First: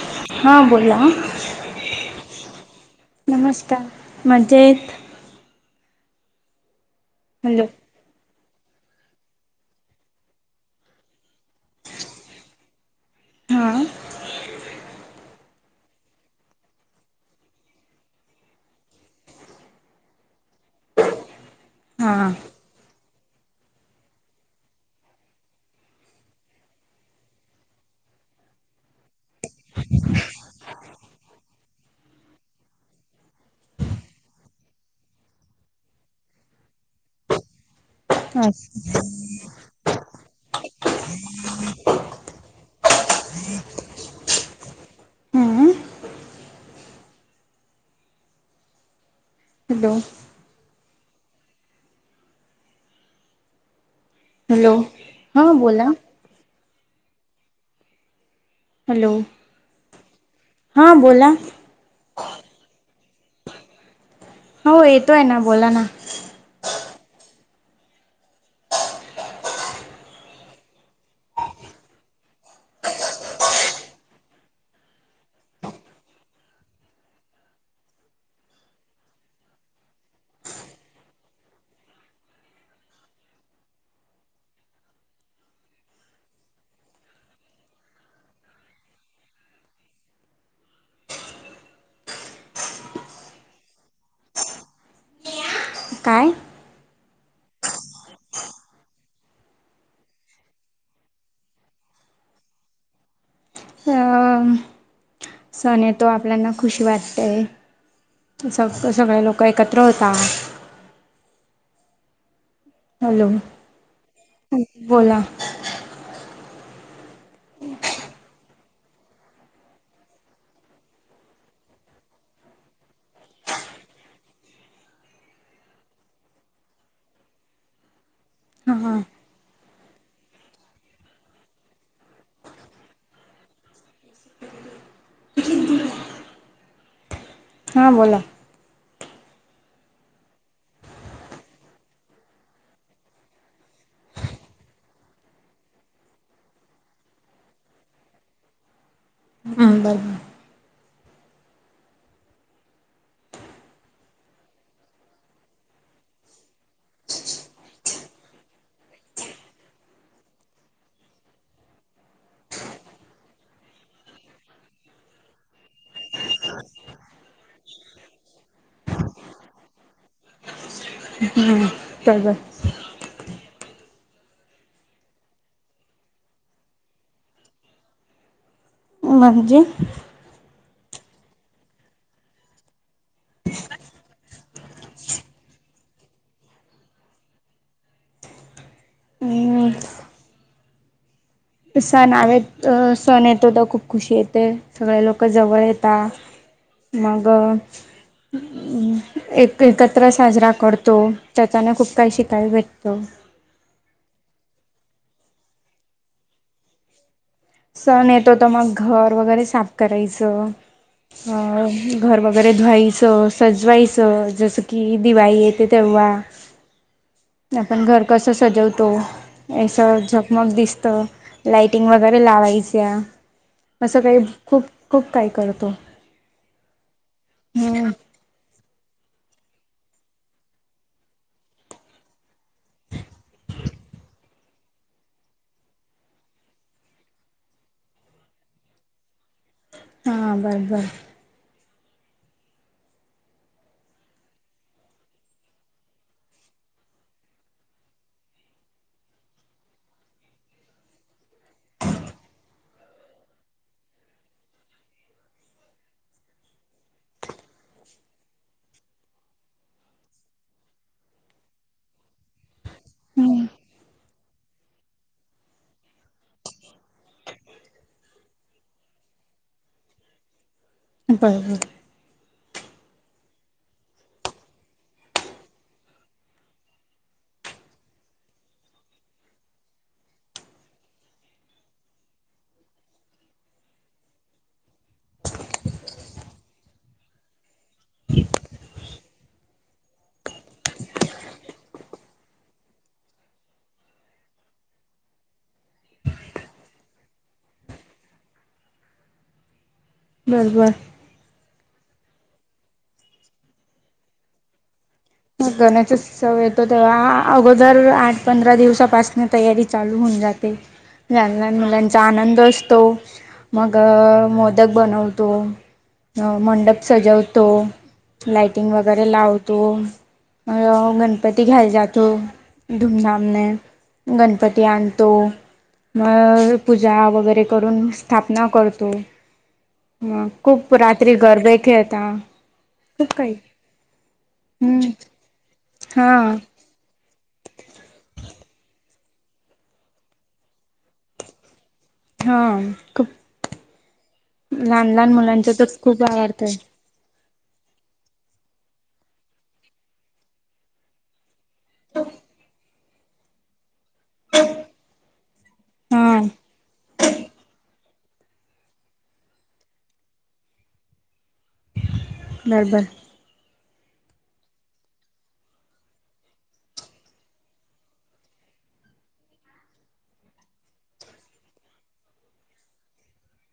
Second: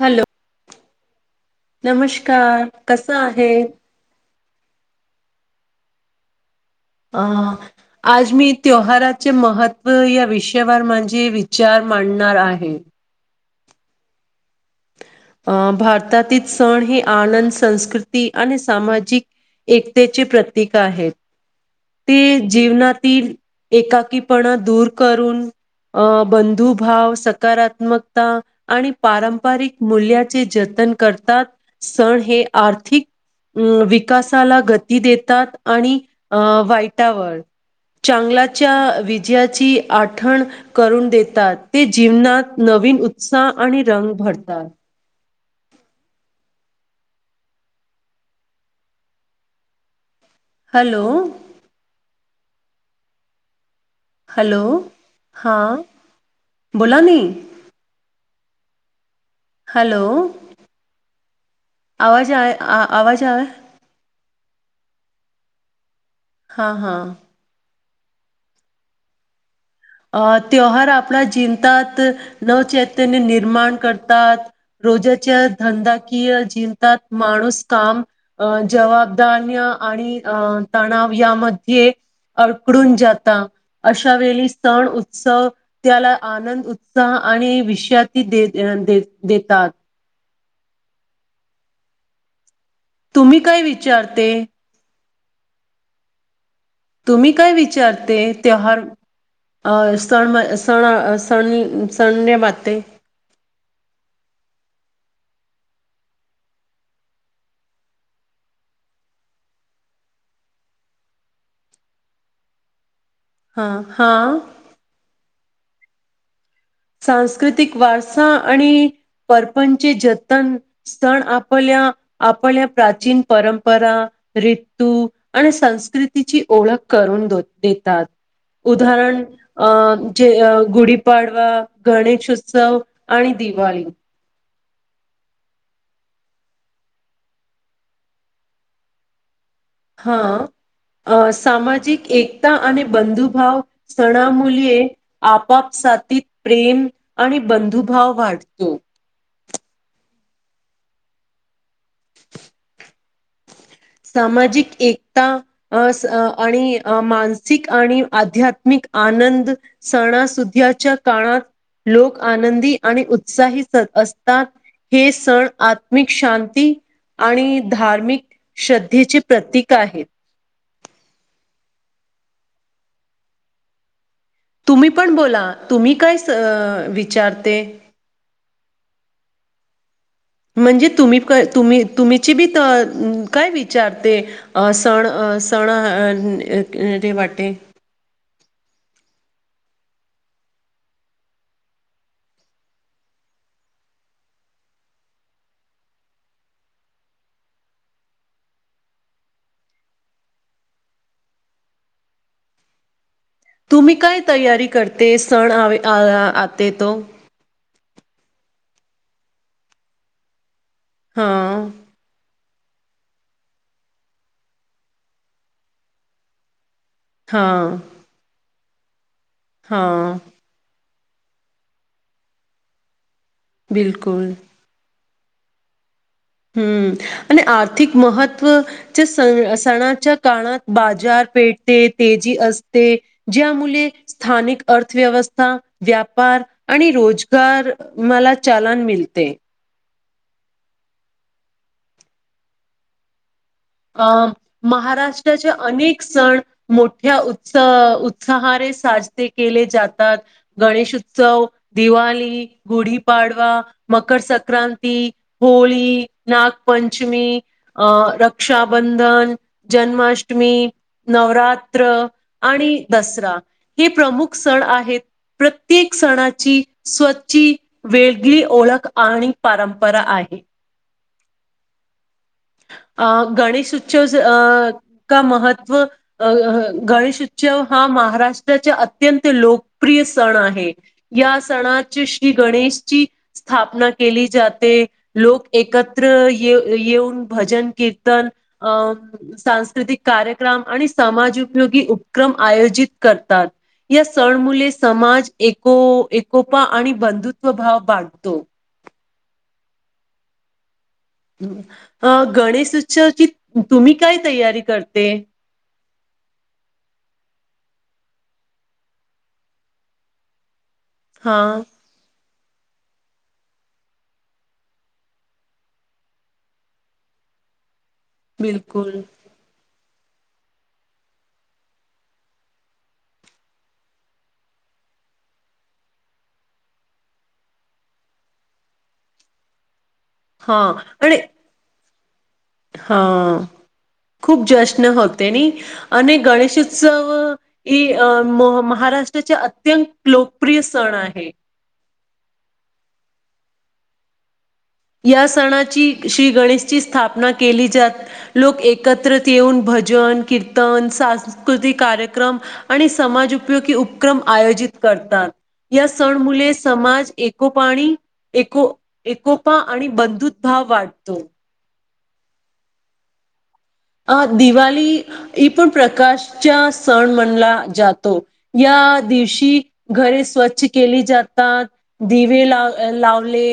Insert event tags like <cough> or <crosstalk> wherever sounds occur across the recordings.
Hello हां बोला नमस्कार कस आहे म्हणजेच ह हॅलो आज मी त्यवहाराचे महत्त्व या विषयावर माझे विचार मांडणार आहे हा अं भारतातील सण हे आनंद संस्कृती आणि सामाजिक एकतेचे प्रतीक आहेत हा ते जीवनातील एकाकीपणा दूर करून अ बंधुभव सकारात्मकता आणि पारंपरिक मूल्याचे जतन करतात सण हे आर्थिक अ विकासाला गती देतात आणि अ वाईटावर अस चांगलाच्या विजयाची आठण करून देतात ते जीवनात नवीन उत्साह आणि रंग भरतात हम्म हॅलो हॅलो हॅलो हा हां बोला बोला ना हॅलो. हॅलो. हा बोला आवाज आहे आ आवाज आहे हो येतोय ना बोला ना हां हां अ त्योहार आपल्या जिंतात नवचैत्याने निर्माण करतात. रोजाच्या धंदाकीय जिवतात माणूस काम अं जबाबदान्य आणि अं तणाव यामध्ये अडकडून जाता अशा वेळी सण उत्सव त्याला आनंद उत्साह आणि विश्यातीदे देतात. तुम्ही काय विचारते. काय? तुम्ही काय विचारते तेहार अ सण म सण सण सण माते. <unintelligible> सण येतो आपल्यांना खुशी वाटते सग सगळे लोकं एकत्र होतात. हॅलो. हा हा. बोला. सांस्कृतिक वारसा आणि परपंचे जतन स्तण आपल्या आपल्या प्राचीन परंपरा रित्तु आणि संस्कृतीची ओळख करून दो देतात. हा हां उदाहरण अ जे अ गुढीपाडवा गणेश उत्सव आणि दिवाळी. हां बोला. हा अ सामाजिक एकता आणि बंधुभाव स्तणा मुलीये. आपापसाथीत प्रेम आणि बंधुभाव वाढतो. हम्म बर बर. सामाजिक एकता अस आणि मानसिक आणि आध्यात्मिक आनंद. सणासुध्याच्या काळात लोक आनंदी आणि उत्साही असतात. हे सण आत्मिक शांती आणि धार्मिक श्रद्धेचे प्रतीक आहेत. हम्. तरब. तुम्ही पण बोला तुम्ही काय अ विचारते. म्हणजे. म्हणजे तुम्ही का तुम्ही तुम्हीची बी तर काय विचारते. अ सण अ सण अ ते वाटे. हम्. सण आवेत सण येतो तर खूप खुशी येते सगळे लोकं जवळ येता. मग. <unintelligible> एक एकत्र साजरा करतो त्याचानं खूप काही शिकाय भेटतो. तुम्ही काय तयारी करते सण आवे अ आते तो. सण येतो तर मग घर वगैरे साफ करायचं अ हां घर वगे वगैरे धुवायचं सजवायचं जसं की दिवाळी येते तेव्हा हां आपण घर कसं सजवतो ऐस हां झगमग दिसतं. लाइटिंग वगैरे लावायच्या असं काही बिलकुल खूप खूप काही करतो. हम्म आणि हम्म आर्थिक महत्व च्या सणाच्या काळात बाजार पेटेत तेजी असते. ज्या मुली स्थानिक अर्थव्यवस्था व्यापार आणि रोजगार मला चालन मिलते. हा बर बर. अं महाराष्ट्राचे अनेक सण मोठ्या उत्स उत्साहारे साजरे केले जातात. गणेशउत्सव, दिवाली, गुढीपाडवा, मकर संक्रांती. होळी, नागपंचमी, अ र रक्षाबंधन, जन्माष्टमी, नवरात्र आणि दसरा हम्म हे प्रमुख सण आहेत प्रत्येक सणाची स्वची वेगळी ओळख आणि परंपरा आहे बरं बरं अ गणेश उत्सव अ का महत्त्व अ गणेश उत्सव हा महाराष्ट्राचा अत्यंत लोकप्रिय सण आहे या सणाची श्री गणेशची स्थापना केली जाते लोक एकत्र ये येऊन भजन कीर्तन अं सांस्कृतिक कार्यक्रम आणि समाज उपयोगी उपक्रम आयोजित करतात या सण मुले समाज एको एकोपा आणि बंधुत्वभव वाढतो बस बर गणेश उत्सवाची तुम्ही काय तयारी करते गणेशोत्सव येतो तेव्हा अगोदर आठ पंधरा दिवसापासन तयारी चालू होऊन जाते <unintelligible> लान मुलांचा आनंद असतो मग मोदक बनवतो अ मंडप सजवतो लाइटिंग वगैरे लावतो अ गणपती घ्यायला जातो धूमधामने गणपती आणतो मग पूजा वगैरे करून स्थापना करतो ह खूप रात्री घर बैखेता हा खूप हम्म जश्न होते नि हा आणि गणेश उत्सव ही महाराष्ट्राचे अत्यंत लोकप्रिय सण आहे हा खूप लहान लहान या मुलांचा तरच सणाची खूप श्री आवडत आहे गणेशची स्थापना केली जात लोक एकत्र येऊन भजन कीर्तन सांस्कृतिक कार्यक्रम आणि समाज उपयोगी उक्रम आयोजित करतात या सण हा मुले समाज एकोपाणी एको एकोपा आणि बंधुत भााव वाढतो बरबर अ दिवाळी ह पण प्रकाशच्या सण म्हणला जातो या दिवशी घर स्वच्छ केली जातात दिवे ला लावले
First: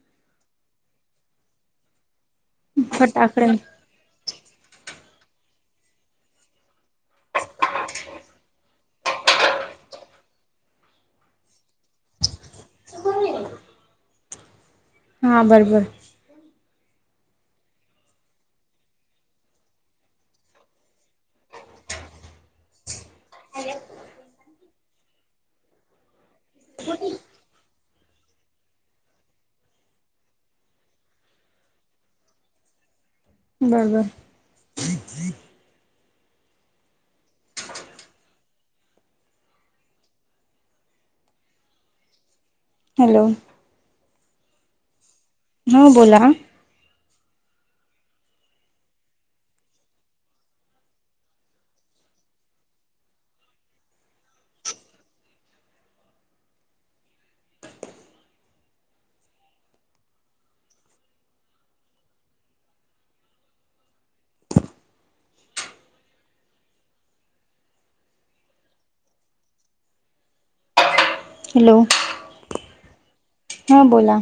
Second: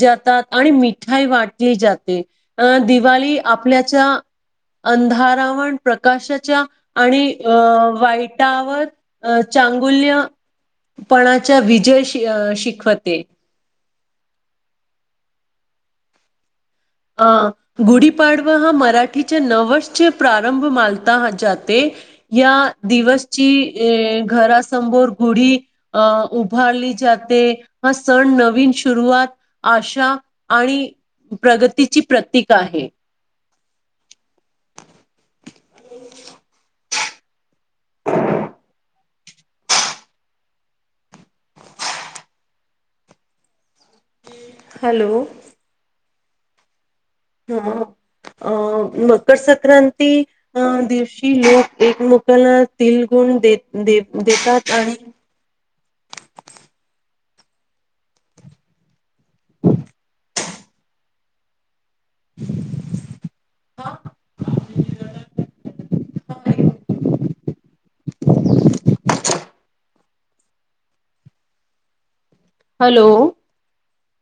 जातात आणि मिठाई वाटली जाते अ दिवाळी फटाकडे आपल्याच्या अंधारावण प्रकाशाच्या आणि अ वाईटावर अ चांगुल्यपणाचा विजय श शिकवते हा बरोबर ह गुढीपाडवा हा मराठीच्या नवसचे प्रारंभ मालता जाते या दिवसची अ घरासमोर गुढी अ उभारली जाते हा सण नवीन सुरुवात आशा आणि प्रगतीची प्रतीक आहे बरं बर हॅलो हॅलो हा बोला ह अ मकर संक्रांती अ दिवशी लोक एकमेकाला तिल गुण देतात आणि हा हा हॅलो हॅलो हा बोला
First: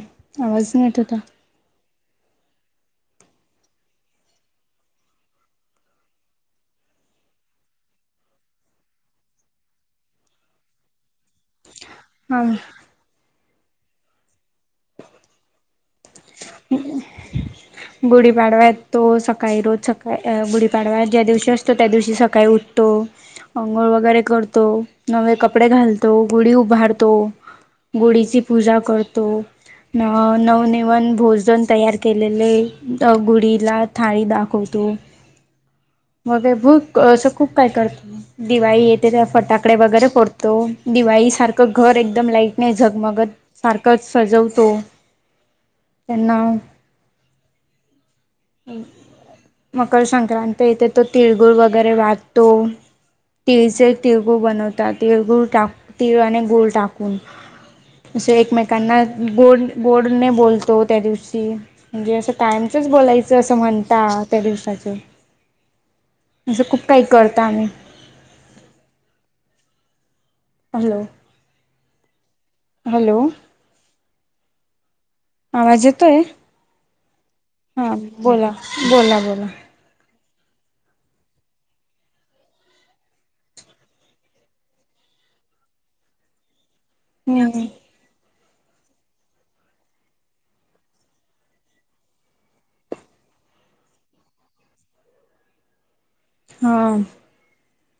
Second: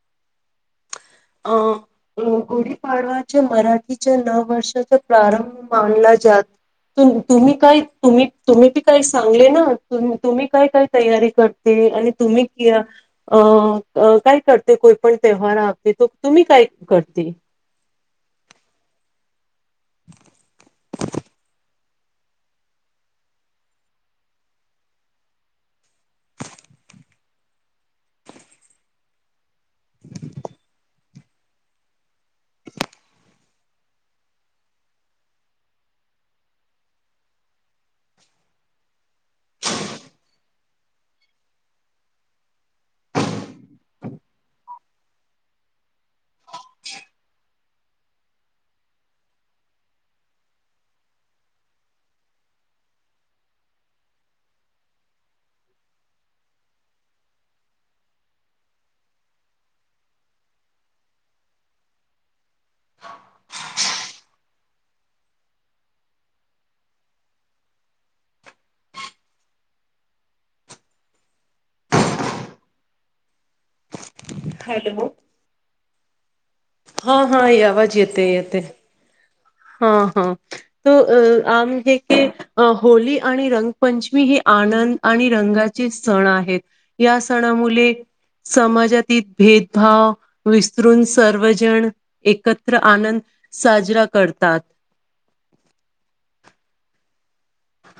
आवाज न येत होता अं <unintelligible> गुढीपाडवाच्या मराठीच्या नववर्षाचा प्रारंभ मानला जात <unintelligible> तुम्ही काय तुम्ही तुम्हीी काही सांगले ना तुम्ही काय काय तयारी कर <unintelligible> ते आणि तुम्ही हा कि अ काय करते कोयपण तेवहार <unintelligible> ते तो तुम्ही काय करते <unintelligible> गुढीपाडव्यात तो सकाळी रोज सकाळी गुढीपाडव्या ज्या दिवशी असतो <unintelligible> त्या दिवशी सकाळी उठतो <unintelligible> अंघोळ वगैरे करतो नवे कपडे घालतो गुढी उभारतो <unintelligible> गुढीची पूजा करतो न नवनिवन भोजन तयार केलेले अ गुढीला थाळी दाखवतो <unintelligible> मग भूक असं खूप काय करतो <unintelligible> दिवाळी येते त्या फटाकडे वगैरे फोडतो दिवाळी सारखं घर एकदम लाईट नाही झगमगत सारखंच सजवतो त्यांना <unintelligible> मकर संक्रांत येथे तो तिळगुळ वगैरे वाहतो <unintelligible> तिळचे तिळगूळ बनवतात तिळगूळ टाक तिळाने गूळ टाकून <unintelligible> असं एकमेकांना गोड गोडने बोलतो त्या दिवशी <unintelligible> म्हणजे असं टाइमच बोलायचं <unintelligible> ज असं म्हणता त्या दिवसाच असं खूप काही करता आम्ही <unintelligible> हॅलो <unintelligible> हॅलो <unintelligible> हॅलो <unintelligible> आवाज येतोय <unintelligible> हा हा य <unintelligible> हा बोला बोला बोला <unintelligible> हा हा त अ आमज क <unintelligible> अं होळी आणि रंगपंचमी ह आनंद आणि रंगाचे सण आहेत <unintelligible> या हम्म सणामुळेले <unintelligible> समाजातील भेदभाव विसरून सर्वजण एकत्र आनंद साजरा करतात <unintelligible> हा <unintelligible>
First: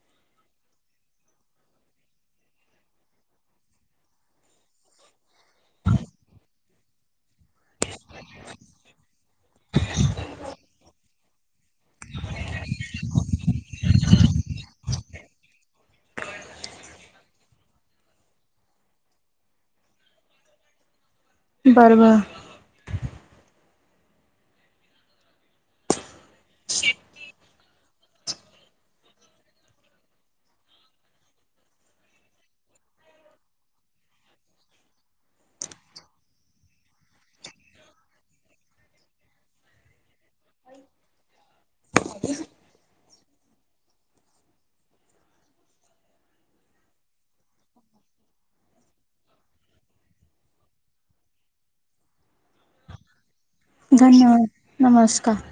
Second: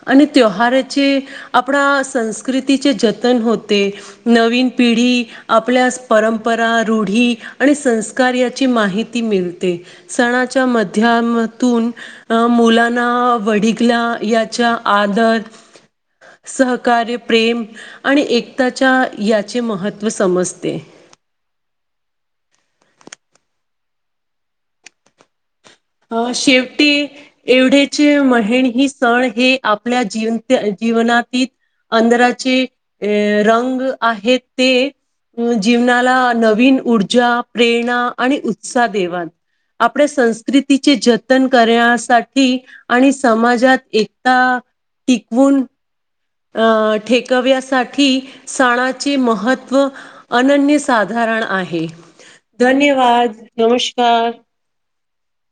आणि त्योहाराचे आपणा संस्कृतीचे जतन होते <unintelligible> नवीन पिढी आपल्या परंपरा रूढी <unintelligible> आणि संस्कार याची माहिती मिळते सणाच्या मध्याम <unintelligible> लाना वड या आद <unintelligible> सहकार्य प्रेम आणि एकताच्या याचे महत्त्व समजते <unintelligible> बरं बर <unintelligible> अ शेवटी <unintelligible> एवढेचे महे ही स्थळ हे आपल्या जीवन जीवनातीलत <unintelligible> अधराचे अ रंग आहेत ते <unintelligible> अ जीवनाला नवीन ऊर्जा प्रेरणा आणि उत्साह देवा <unintelligible> आपल्या संस्कृतीचे जतन करण्यासाठी <unintelligible> आणि समाजात एकता टिकवून <unintelligible> अं ठेकव्यासाठी सणाचे महत्त्व <unintelligible> अनन्य साधारण आहे धन्यवाद <unintelligible> धन्यवाद नमस्कार <unintelligible>